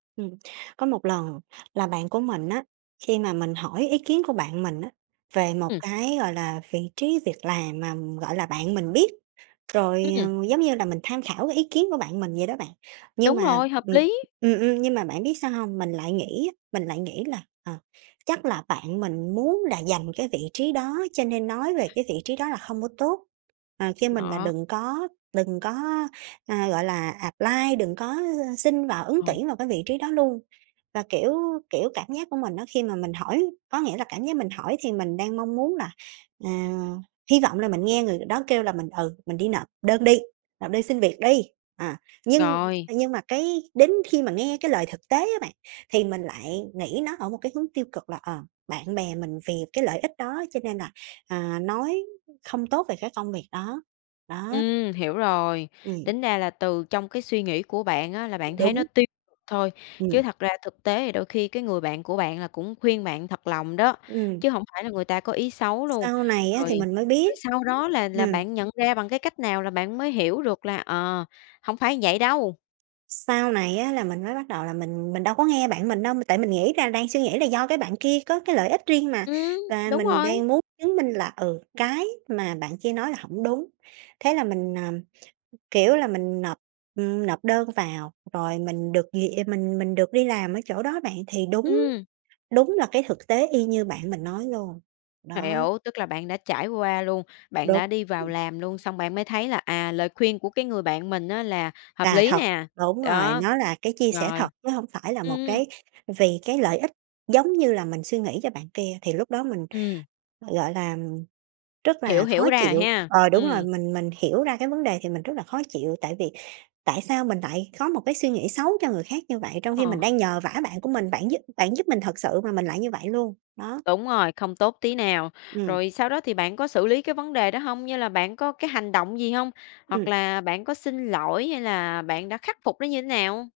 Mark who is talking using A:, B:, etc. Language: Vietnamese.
A: Ừm, có một lần là bạn của mình á, khi mà mình hỏi ý kiến của bạn mình á về một
B: Ừm.
A: cái, gọi là, vị trí việc làm mà, gọi là, bạn mình biết. Rồi,
B: Ừm.
A: ờ, giống như là mình tham khảo cái ý kiến của bạn mình vậy đó bạn. Nhưng
B: Đúng
A: mà,
B: rồi, hợp
A: ừm
B: lý!
A: ừm, ừm, nhưng mà bạn biết sao hông? Mình lại nghĩ á, mình lại nghĩ là, ờ, chắc là bạn mình muốn là giành cái vị trí đó, cho nên nói về cái vị trí đó là hông có tốt, ờ, kêu mình là
B: Đó.
A: đừng có đừng có, ờ, gọi là, apply, đừng có, ư, xin vào ứng
B: Ờ.
A: tuyển vào cái vị trí đó luôn. Và, kiểu kiểu, cảm giác của mình á khi mà mình hỏi có nghĩa là cảm giác mình hỏi thì mình đang mong muốn là, à hy vọng là mình nghe người đó kêu là mình, ừ, mình đi nộp đơn đi, nộp đơn xin việc đi. À, nhưng
B: Rồi.
A: nhưng mà cái đến khi mà nghe cái lời thực tế á bạn, thì mình lại nghĩ nó ở một cái hướng tiêu cực là, ờ, bạn bè mình vì cái lợi ích đó cho nên là, à, nói không tốt về cái công việc đó. Đó.
B: Ừm, hiểu rồi.
A: Ừm.
B: Tính ra là từ trong cái suy nghĩ của bạn á là bạn thấy nó
A: Đúng.
B: tiêu thôi, chứ
A: Ừm.
B: thật ra thực tế đôi khi cái người bạn của bạn là cũng khuyên bạn thật lòng đó,
A: Ừm.
B: chứ hổng phải là người ta có ý xấu luôn.
A: Sau này á
B: Rồi
A: thì mình mới biết.
B: rồi sau đó là là
A: Ừm.
B: bạn nhận ra bằng cái cách nào là bạn mới hiểu được là, ờ, hổng phải vậy đâu?
A: Sau này á là mình mới bắt đầu là mình mình đâu có nghe bạn mình đâu, m tại mình nghĩ là đang suy nghĩ là do cái bạn kia có cái lợi ích riêng mà.
B: Ừm,
A: Và
B: đúng
A: mình
B: rồi!
A: đang muốn chứng minh là, ừ, cái mà bạn kia nói là hổng đúng. Thế là mình, à, kiểu là, mình nộp, ừm, nộp đơn vào rồi mình được duyệt mình mình được đi làm ở chỗ đó bạn, thì đúng
B: Ừm.
A: đúng là cái thực tế y như bạn mình nói luôn. Đó.
B: Hiểu, tức là bạn đã trải qua luôn, bạn
A: Đúng,
B: đã đi vào
A: ừm.
B: làm luôn, xong bạn mới thấy là, à, lời khuyên của cái người bạn mình á là hợp
A: Là
B: lý
A: thật,
B: nè.
A: đúng rồi,
B: Đó.
A: nó là cái chia sẻ thật,
B: Rồi.
A: chớ hông phải là một
B: Ừm.
A: cái vì cái lợi ích giống như là mình suy nghĩ cho bạn kia, thì lúc đó mình,
B: Ừm.
A: gọi là, ừm, rất
B: Hiểu
A: là khó
B: hiểu ra rồi
A: chịu.
B: ha.
A: Ờ, đúng rồi,
B: Ừm.
A: mình mình hiểu ra cái vấn đề thì mình rất là khó chịu tại vì tại sao mình lại có một cái suy nghĩ xấu cho người khác như vậy? Trong khi mình
B: Ờ.
A: đang nhờ vả bạn của mình, bạn giúp bạn giúp mình thật sự mà mình lại như vậy luôn. Đó.
B: Đúng rồi, không tốt tí nào.
A: Ừm.
B: Rồi sau đó thì bạn có xử lý cái vấn đề đó hông? Như là bạn có cái hành động gì hông? Hoặc
A: Ừm.
B: là bạn có xin lỗi hay là bạn đã khắc phục nó như nào hông?